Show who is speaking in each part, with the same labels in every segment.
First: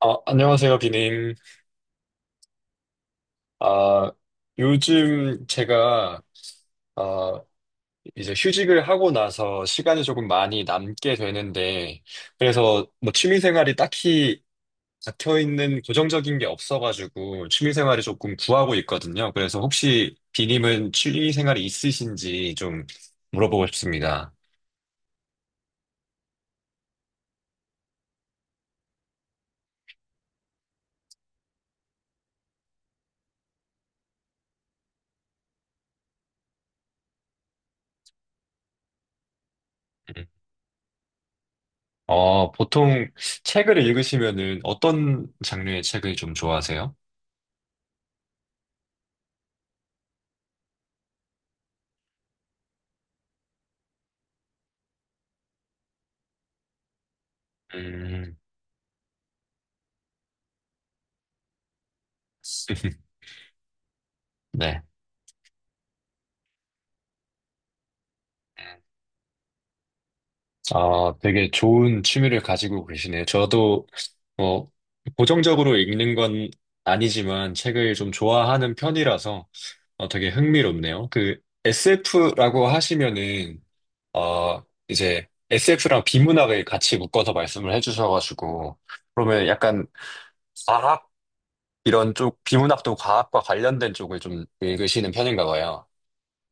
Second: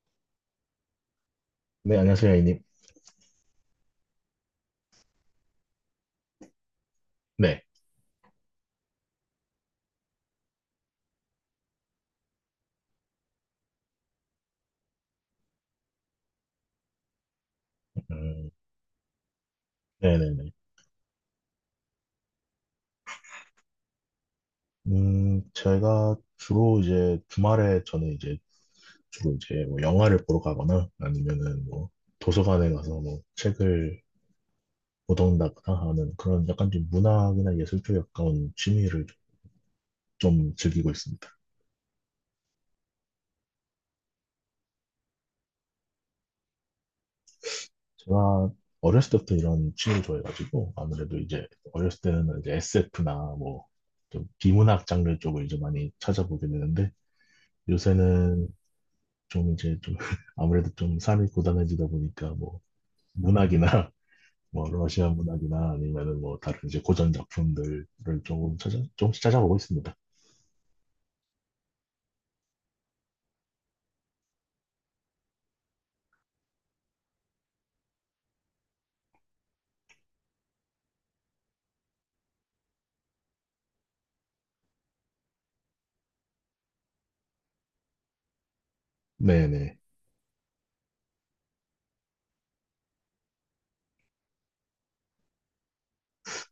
Speaker 1: 안녕하세요, 비님.
Speaker 2: 네, 안녕하세요, A님.
Speaker 1: 아, 요즘 제가, 아,
Speaker 2: 네,
Speaker 1: 이제 휴직을 하고 나서 시간이 조금 많이 남게 되는데, 그래서 뭐 취미생활이 딱히 잡혀있는 고정적인 게 없어가지고, 취미생활을 조금
Speaker 2: 음,
Speaker 1: 구하고 있거든요. 그래서 혹시
Speaker 2: 네네네.
Speaker 1: 비님은 취미생활이 있으신지 좀 물어보고 싶습니다.
Speaker 2: 제가 주로 이제 주말에 저는 이제 뭐 영화를 보러 가거나 아니면은 뭐 도서관에 가서 뭐 책을 보던다거나 하는 그런 약간 좀 문학이나 예술 쪽에 가까운 취미를
Speaker 1: 음.
Speaker 2: 좀 즐기고 있습니다.
Speaker 1: 보통 책을 읽으시면은 어떤 장르의 책을 좀 좋아하세요?
Speaker 2: 제가 어렸을 때부터 이런 취미를 좋아해가지고 아무래도 이제 어렸을 때는 이제 SF나 뭐 좀 비문학 장르 쪽을 이제 많이 찾아보게 되는데
Speaker 1: 음,
Speaker 2: 요새는 좀 이제 아무래도 좀 삶이 고단해지다 보니까 뭐 문학이나 뭐
Speaker 1: 네.
Speaker 2: 러시아 문학이나 아니면은 뭐 다른 이제 고전 작품들을 조금씩 찾아보고 있습니다.
Speaker 1: 아, 되게 좋은 취미를 가지고 계시네요. 저도, 어, 고정적으로 읽는 건 아니지만 책을 좀 좋아하는 편이라서 되게 흥미롭네요. SF라고 하시면은, 어, 이제 SF랑 비문학을 같이 묶어서 말씀을 해주셔가지고, 그러면
Speaker 2: 네네.
Speaker 1: 약간 과학 이런 쪽, 비문학도 과학과 관련된 쪽을 좀 읽으시는 편인가 봐요.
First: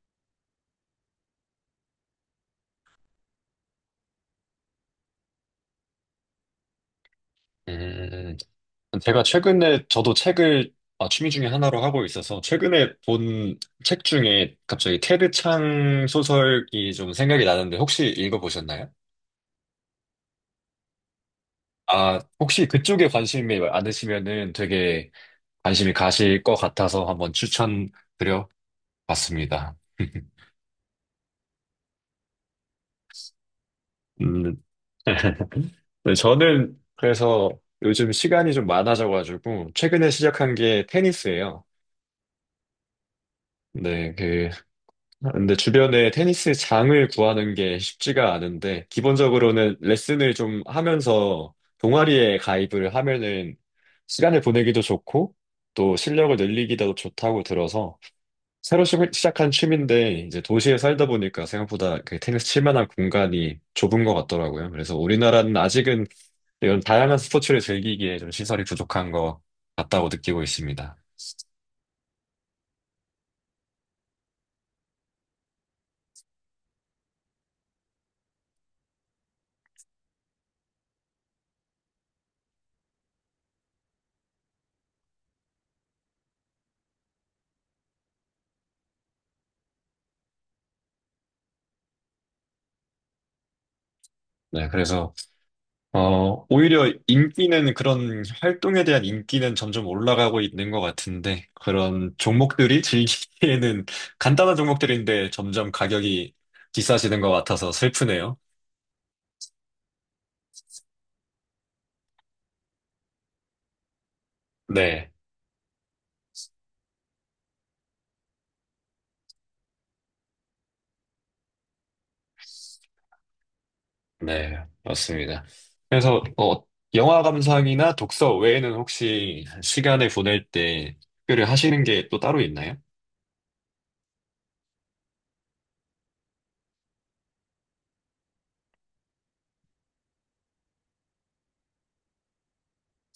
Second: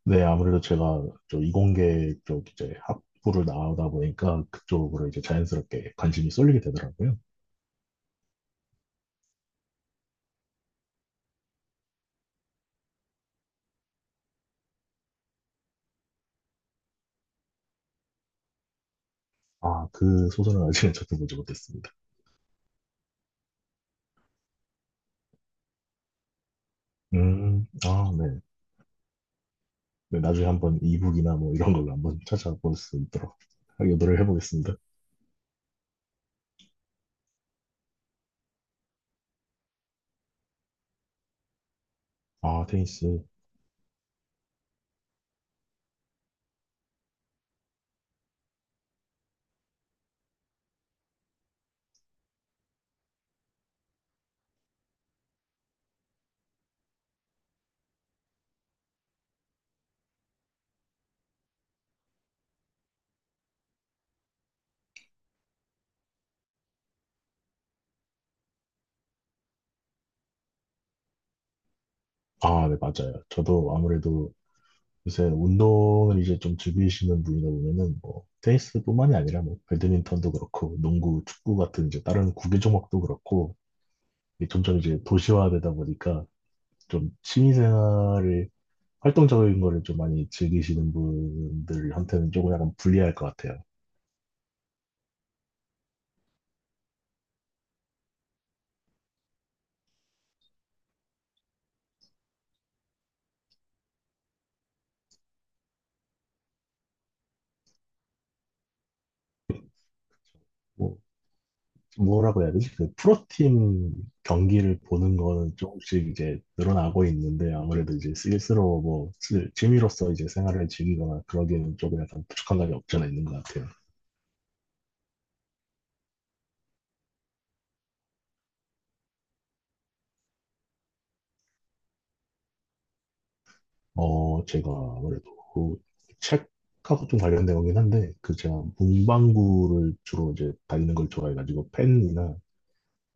Speaker 2: 네, 아무래도 제가 이공계 쪽 이제 학부를 나오다 보니까 그쪽으로 이제 자연스럽게 관심이 쏠리게 되더라고요.
Speaker 1: 음, 음, 음. 제가 최근에 저도 책을 취미 중에 하나로 하고 있어서 최근에 본 책 중에 갑자기 테드 창 소설이 좀 생각이 나는데 혹시 읽어보셨나요?
Speaker 2: 아, 그 소설은 아직은 저도 보지 못했습니다.
Speaker 1: 아, 혹시 그쪽에 관심이 많으시면은 되게 관심이 가실 것 같아서 한번
Speaker 2: 아, 네.
Speaker 1: 추천드려 봤습니다.
Speaker 2: 네, 나중에 한번 이북이나 뭐 이런 걸로 한번 찾아볼 수 있도록 노력해
Speaker 1: 음,
Speaker 2: 보겠습니다.
Speaker 1: 네, 저는 그래서 요즘 시간이 좀 많아져가지고 최근에 시작한 게 테니스예요.
Speaker 2: 아, 테니스.
Speaker 1: 네, 그 근데 주변에 테니스 장을 구하는 게 쉽지가 않은데, 기본적으로는 레슨을 좀 하면서 동아리에 가입을 하면은 시간을 보내기도 좋고, 또 실력을 늘리기도 좋다고 들어서, 새로 시작한 취미인데, 이제 도시에 살다 보니까 생각보다 그 테니스 칠 만한 공간이 좁은 것 같더라고요. 그래서 우리나라는 아직은 이런 다양한 스포츠를 즐기기에 좀 시설이 부족한 것 같다고 느끼고 있습니다.
Speaker 2: 아, 네, 맞아요. 저도 아무래도 요새 운동을 이제 좀 즐기시는 분이다 보면은 뭐 테니스뿐만이 아니라 뭐 배드민턴도 그렇고 농구, 축구 같은 이제 다른 구기 종목도 그렇고 이게 점점 이제 도시화되다 보니까 좀 취미생활을 활동적인 거를 좀 많이 즐기시는 분들한테는 조금 약간 불리할 것 같아요.
Speaker 1: 네, 그래서 오히려 인기는 그런 활동에 대한 인기는 점점 올라가고 있는 것 같은데, 그런 종목들이 즐기기에는 간단한 종목들인데 점점 가격이 비싸지는 것 같아서 슬프네요.
Speaker 2: 뭐 뭐라고 해야 되지? 그 프로팀 경기를
Speaker 1: 네,
Speaker 2: 보는 거는 조금씩 이제 늘어나고 있는데 아무래도 이제 스스로 취미로서 이제 생활을 즐기거나 그러기에는 조금 약간 부족한 감이 없지 않아 있는 것 같아요.
Speaker 1: 네, 맞습니다. 그래서, 어, 영화 감상이나 독서 외에는 혹시 시간을 보낼 때 특별히 하시는 게 또 따로 있나요?
Speaker 2: 어, 제가 아무래도 그 책하고 좀 관련된 거긴 한데 그 제가 문방구를 주로 이제 다니는 걸 좋아해가지고 펜이나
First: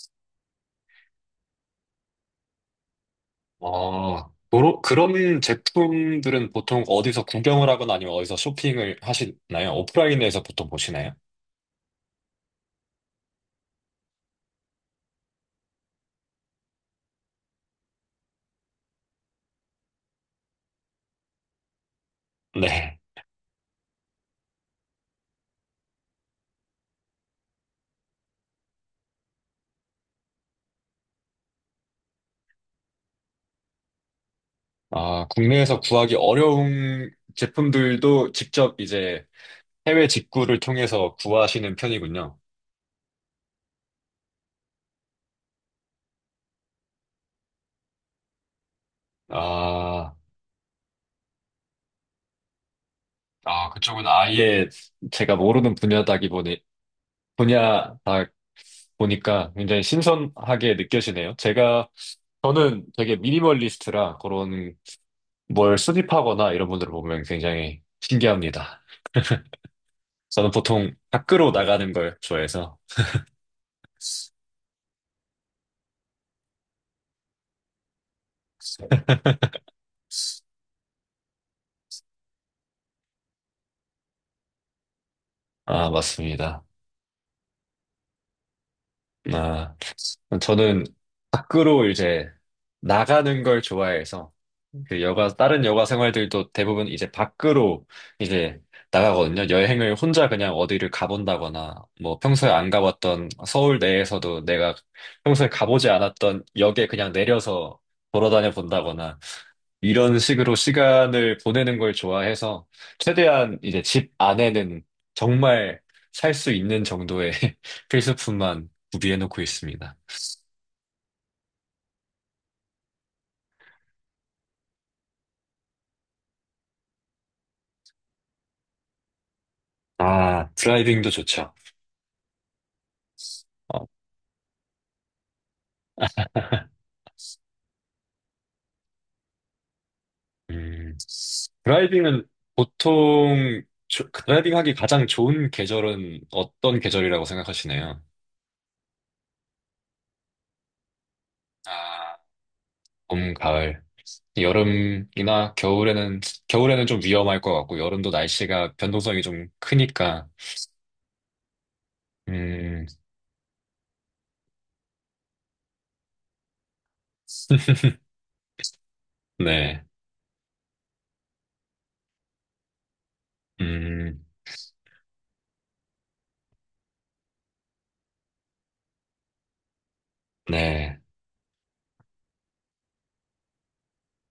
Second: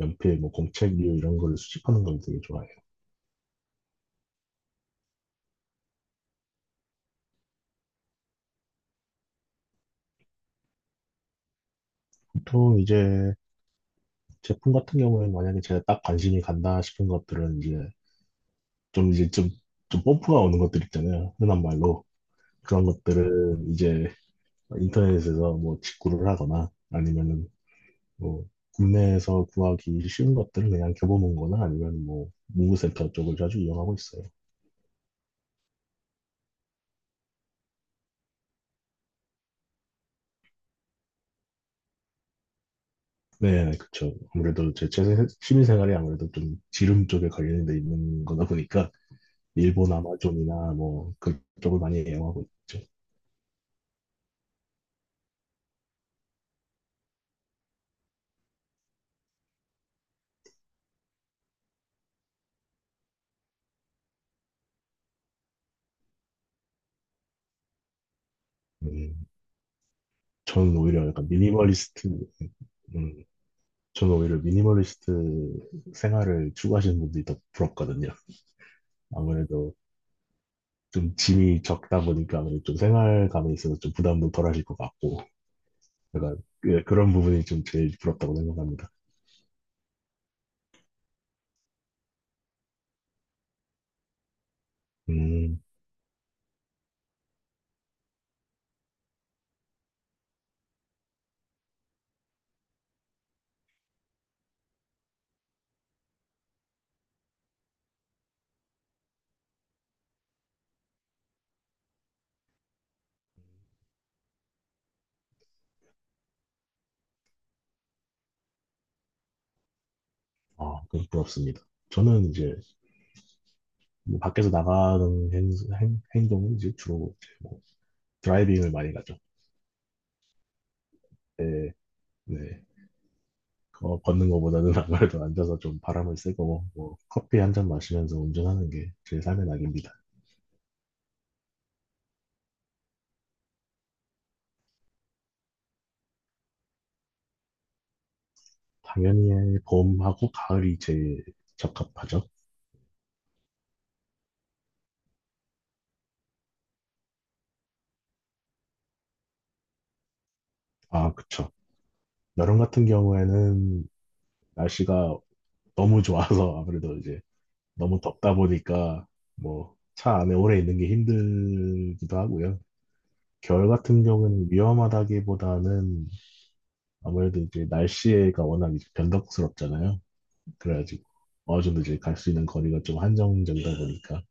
Speaker 2: 연필, 뭐 공책류 이런 걸 수집하는 걸 되게 좋아해요.
Speaker 1: 그런 제품들은 보통 어디서 구경을 하거나 아니면 어디서 쇼핑을 하시나요? 오프라인에서 보통 보시나요?
Speaker 2: 보통 이제 제품 같은 경우에는 만약에 제가 딱 관심이 간다 싶은 것들은 이제 좀 이제 좀, 좀 펌프가 오는 것들 있잖아요. 흔한 말로. 그런
Speaker 1: 네.
Speaker 2: 것들은 이제 인터넷에서 뭐 직구를 하거나 아니면은 뭐 국내에서 구하기 쉬운 것들은 그냥 겨보는 거나 아니면 뭐 문구센터 쪽을 자주 이용하고 있어요.
Speaker 1: 아, 국내에서 구하기 어려운 제품들도 직접 이제 해외 직구를 통해서 구하시는 편이군요.
Speaker 2: 네, 그쵸. 아무래도 제 취미생활이 아무래도 좀 지름 쪽에 관련돼 있는 거다 보니까 일본
Speaker 1: 아,
Speaker 2: 아마존이나 뭐 그쪽을 많이 이용하고 있죠.
Speaker 1: 아, 그쪽은 아예 제가 모르는 분야다 보니까 굉장히 신선하게 느껴지네요. 저는 되게 미니멀리스트라 그런 뭘 수집하거나 이런 분들을 보면 굉장히 신기합니다.
Speaker 2: 음,
Speaker 1: 저는
Speaker 2: 저는
Speaker 1: 보통
Speaker 2: 오히려 약간
Speaker 1: 밖으로 나가는
Speaker 2: 미니멀리스트,
Speaker 1: 걸 좋아해서,
Speaker 2: 음, 저는 오히려 미니멀리스트 생활을 추구하시는 분들이 더 부럽거든요. 아무래도 좀 짐이 적다 보니까 아무래도 좀 생활감에 있어서 좀 부담도 덜 하실 것 같고,
Speaker 1: 아,
Speaker 2: 제가
Speaker 1: 맞습니다.
Speaker 2: 그런 부분이 좀 제일 부럽다고 생각합니다.
Speaker 1: 아. 저는 밖으로 나가는 걸 좋아해서 그 여가
Speaker 2: 음,
Speaker 1: 다른 여가 생활들도 대부분 이제 밖으로 이제 나가거든요. 여행을 혼자 그냥 어디를 가본다거나 뭐 평소에 안 가봤던 서울 내에서도 내가 평소에 가보지 않았던 역에 그냥 내려서 걸어다녀 본다거나 이런 식으로 시간을 보내는 걸 좋아해서 최대한 이제 집 안에는 정말 살 수 있는 정도의 필수품만 구비해 놓고 있습니다.
Speaker 2: 아, 그건 부럽습니다. 저는 이제 뭐 밖에서 나가는 행동은 주로 이제 뭐 드라이빙을 많이 가죠.
Speaker 1: 아, 드라이빙도 좋죠.
Speaker 2: 네, 네.
Speaker 1: 어,
Speaker 2: 그거 걷는 것보다는 아무래도 앉아서 좀 바람을 쐬고 뭐 커피 한 잔 마시면서 운전하는 게 제 삶의 낙입니다.
Speaker 1: 음, 드라이빙은 보통 드라이빙 하기 가장 좋은 계절은 어떤 계절이라고 생각하시나요?
Speaker 2: 당연히 봄하고 가을이 제일
Speaker 1: 아,
Speaker 2: 적합하죠.
Speaker 1: 봄, 가을. 여름이나 겨울에는, 겨울에는 좀 위험할 것 같고, 여름도 날씨가 변동성이 좀 크니까.
Speaker 2: 아, 그쵸. 여름 같은
Speaker 1: 음,
Speaker 2: 경우에는 날씨가 너무 좋아서 아무래도 이제 너무 덥다 보니까 뭐
Speaker 1: 네.
Speaker 2: 차 안에 오래 있는 게 힘들기도 하고요. 겨울 같은
Speaker 1: 음,
Speaker 2: 경우는 위험하다기보다는 아무래도 이제 날씨가 워낙 이제 변덕스럽잖아요.
Speaker 1: 네.
Speaker 2: 그래가지고 어느 정도 이제 갈 수 있는 거리가 좀 한정적이다 보니까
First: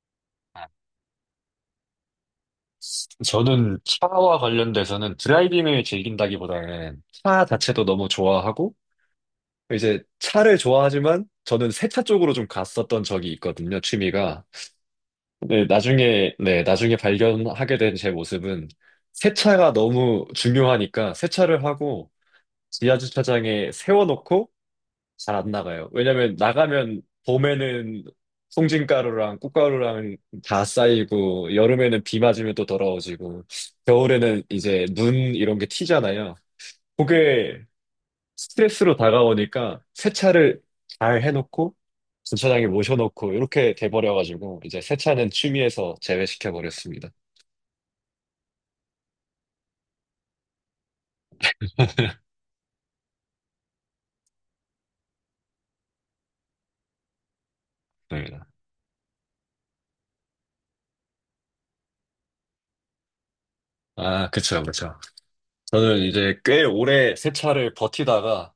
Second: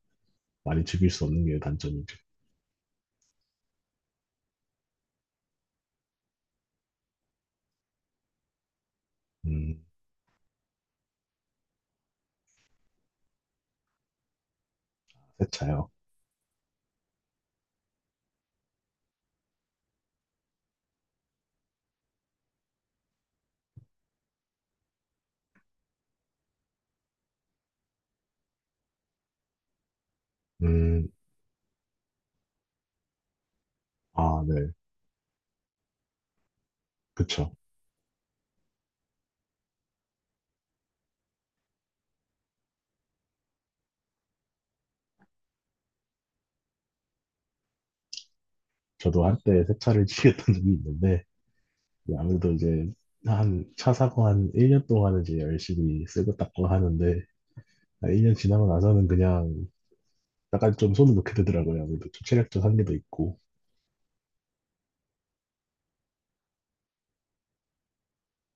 Speaker 1: 아,
Speaker 2: 많이 즐길 수 없는 게 단점이죠.
Speaker 1: 저는 차와 관련돼서는 드라이빙을 즐긴다기보다는 차 자체도 너무 좋아하고,
Speaker 2: 음,
Speaker 1: 이제 차를 좋아하지만 저는 세차 쪽으로 좀 갔었던 적이 있거든요, 취미가.
Speaker 2: 세차요.
Speaker 1: 네, 나중에 발견하게 된 제 모습은 세차가 너무 중요하니까 세차를 하고 지하 주차장에 세워놓고 잘 안 나가요. 왜냐면 나가면 봄에는 송진가루랑 꽃가루랑 다
Speaker 2: 음,
Speaker 1: 쌓이고 여름에는 비 맞으면 또 더러워지고 겨울에는
Speaker 2: 아, 네.
Speaker 1: 이제 눈 이런 게 튀잖아요.
Speaker 2: 그쵸.
Speaker 1: 그게 스트레스로 다가오니까 세차를 잘 해놓고 주차장에 모셔놓고 이렇게 돼버려가지고 이제 세차는 취미에서 제외시켜버렸습니다.
Speaker 2: 저도 한때 세차를 치겠던 적이 있는데, 아무래도 이제 한 차 사고 한 1년 동안은 이제 열심히 쓰고 닦고 하는데, 한
Speaker 1: 네,
Speaker 2: 1년 지나고 나서는 그냥 약간 좀 손을 놓게 되더라고요. 아무래도 좀 체력적 한계도 있고.
Speaker 1: 아, 그쵸, 그쵸. 저는 이제 꽤 오래 세차를 버티다가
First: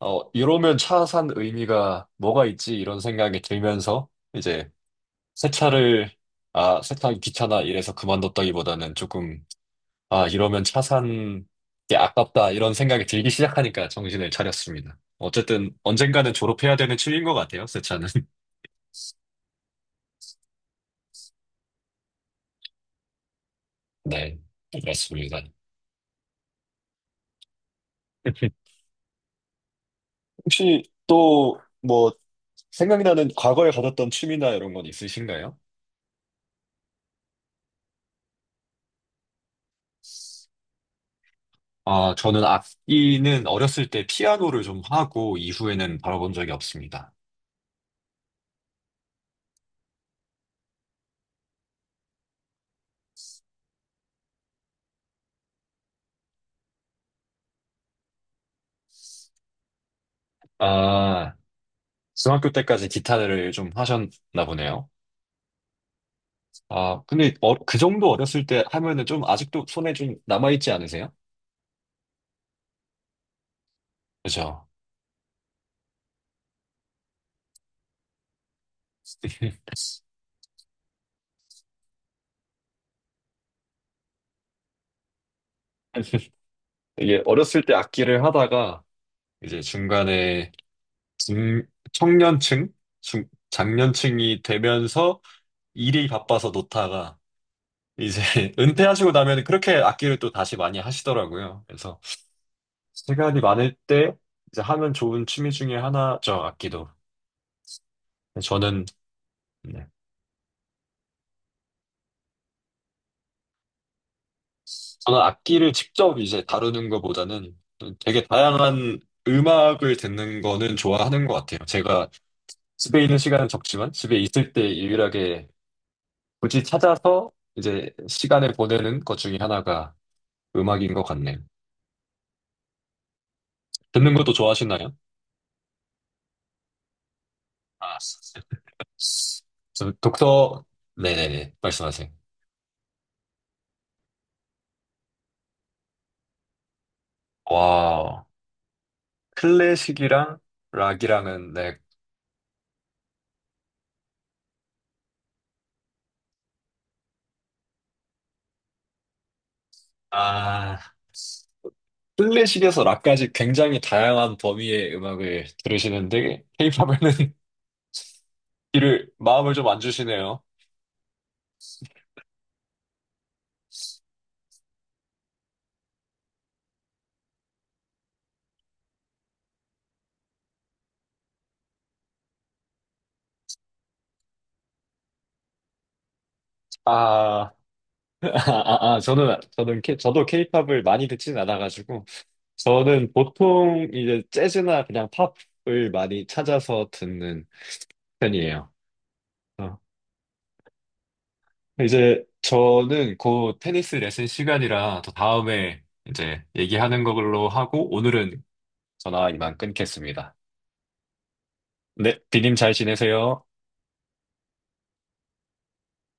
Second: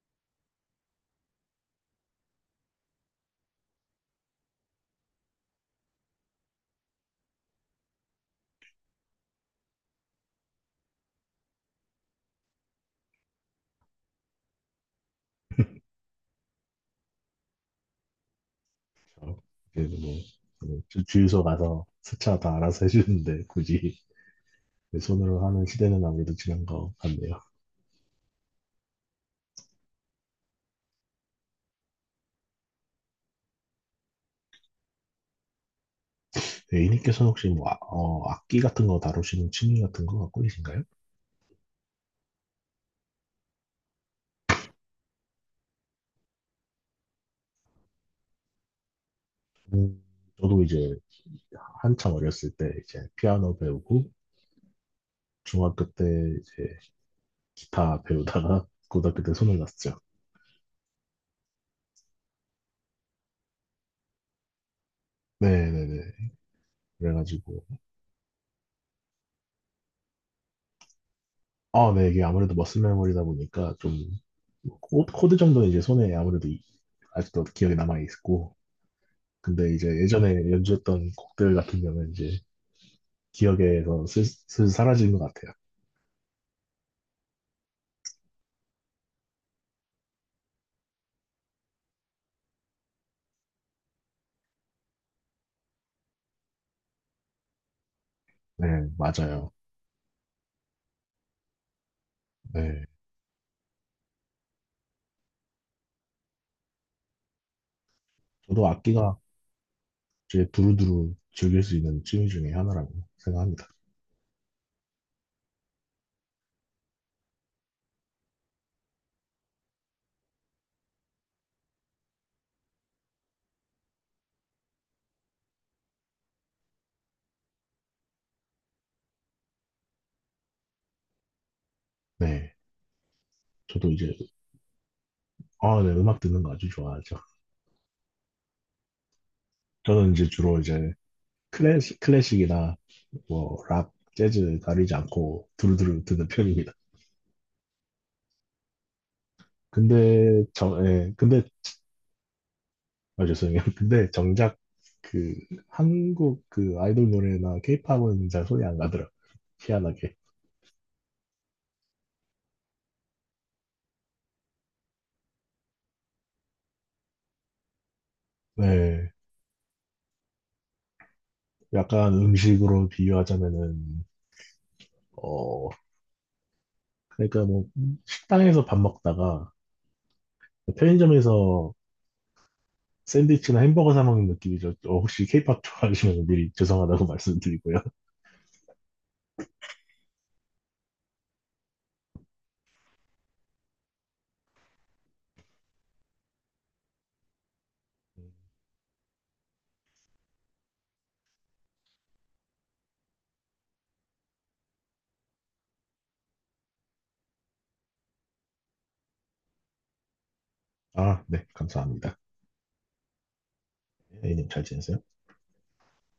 Speaker 1: 어, 이러면 차 산 의미가 뭐가 있지? 이런 생각이 들면서 이제 세차를 세차하기 귀찮아 이래서 그만뒀다기보다는 조금 아, 이러면 차 산 게 아깝다, 이런 생각이 들기 시작하니까 정신을 차렸습니다. 어쨌든 언젠가는 졸업해야 되는 취미인 것 같아요, 새 차는.
Speaker 2: 그래서 그래도 뭐, 그 주유소 가서 세차 다 알아서 해주는데, 굳이
Speaker 1: 네,
Speaker 2: 내
Speaker 1: 맞습니다.
Speaker 2: 손으로 하는 시대는 아무래도 지난 것 같네요.
Speaker 1: 혹시 또 뭐 생각나는 과거에 가졌던 취미나 이런 건 있으신가요?
Speaker 2: A님께서 혹시 뭐, 어, 악기 같은 거 다루시는 취미 같은 거 갖고 계신가요?
Speaker 1: 아, 저는 악기는 어렸을 때 피아노를 좀 하고 이후에는 바라본 적이 없습니다.
Speaker 2: 음, 저도 이제 한참 어렸을 때 이제 피아노 배우고 중학교 때 이제 기타 배우다가 고등학교 때 손을 놨죠.
Speaker 1: 아, 중학교 때까지 기타를 좀 하셨나 보네요.
Speaker 2: 네네네.
Speaker 1: 아, 근데
Speaker 2: 그래가지고,
Speaker 1: 그 정도 어렸을 때 하면은 좀 아직도 손에 좀 남아있지 않으세요?
Speaker 2: 아, 네, 이게 아무래도 머슬 메모리다 보니까 좀,
Speaker 1: 그죠.
Speaker 2: 뭐 코드 정도는 이제 손에 아무래도 아직도 기억에 남아있고, 근데 이제 예전에 연주했던 곡들 같은 경우는 이제 기억에서 슬슬 사라지는 것 같아요.
Speaker 1: 이게 어렸을 때 악기를 하다가 이제 중간에 중, 청년층, 중, 장년층이 되면서 일이 바빠서 놓다가 이제
Speaker 2: 네,
Speaker 1: 은퇴하시고 나면
Speaker 2: 맞아요.
Speaker 1: 그렇게 악기를 또 다시 많이 하시더라고요. 그래서
Speaker 2: 네.
Speaker 1: 시간이 많을 때 이제 하면 좋은 취미 중에 하나죠, 악기도. 근데
Speaker 2: 저도
Speaker 1: 저는
Speaker 2: 악기가
Speaker 1: 네.
Speaker 2: 이제 두루두루 즐길 수 있는 취미 중에 하나라고 생각합니다.
Speaker 1: 저는 악기를 직접 이제 다루는 것보다는 되게 다양한 음악을 듣는 거는 좋아하는 것 같아요. 제가 집에 있는 시간은 적지만 집에 있을 때 유일하게 굳이 찾아서 이제 시간을 보내는 것 중에 하나가 음악인 것 같네요.
Speaker 2: 네. 저도
Speaker 1: 듣는
Speaker 2: 이제,
Speaker 1: 것도 좋아하시나요?
Speaker 2: 아, 네, 음악 듣는 거 아주 좋아하죠.
Speaker 1: 아, 저
Speaker 2: 저는 이제 주로
Speaker 1: 독서,
Speaker 2: 이제
Speaker 1: 네네네,
Speaker 2: 클래식,
Speaker 1: 말씀하세요.
Speaker 2: 클래식이나 뭐 락, 재즈 가리지 않고 두루두루 듣는 편입니다.
Speaker 1: 와, 클래식이랑
Speaker 2: 근데 정, 예, 근데
Speaker 1: 락이랑은, 네,
Speaker 2: 아 죄송해요. 근데 정작 그 한국 그 아이돌 노래나 케이팝은 잘 손이 안 가더라. 희한하게.
Speaker 1: 아, 클래식에서 락까지 굉장히 다양한 범위의 음악을 들으시는데, 케이팝에는 이를,
Speaker 2: 네,
Speaker 1: 마음을 좀 안 주시네요.
Speaker 2: 약간 음식으로 비유하자면은 어 그러니까 뭐 식당에서 밥 먹다가 편의점에서 샌드위치나 햄버거 사 먹는 느낌이죠. 어, 혹시 케이팝 좋아하시면 미리
Speaker 1: 아,
Speaker 2: 죄송하다고 말씀드리고요.
Speaker 1: 아, 저도 케이팝을 많이 듣진 않아가지고, 저는 보통 이제 재즈나 그냥 팝을 많이 찾아서 듣는 편이에요. 어, 이제 저는 곧 테니스 레슨 시간이라 더 다음에 이제 얘기하는 걸로 하고, 오늘은 전화 이만 끊겠습니다.
Speaker 2: 아, 네, 감사합니다.
Speaker 1: 네, 비님 잘 지내세요.
Speaker 2: A님 잘 지내세요?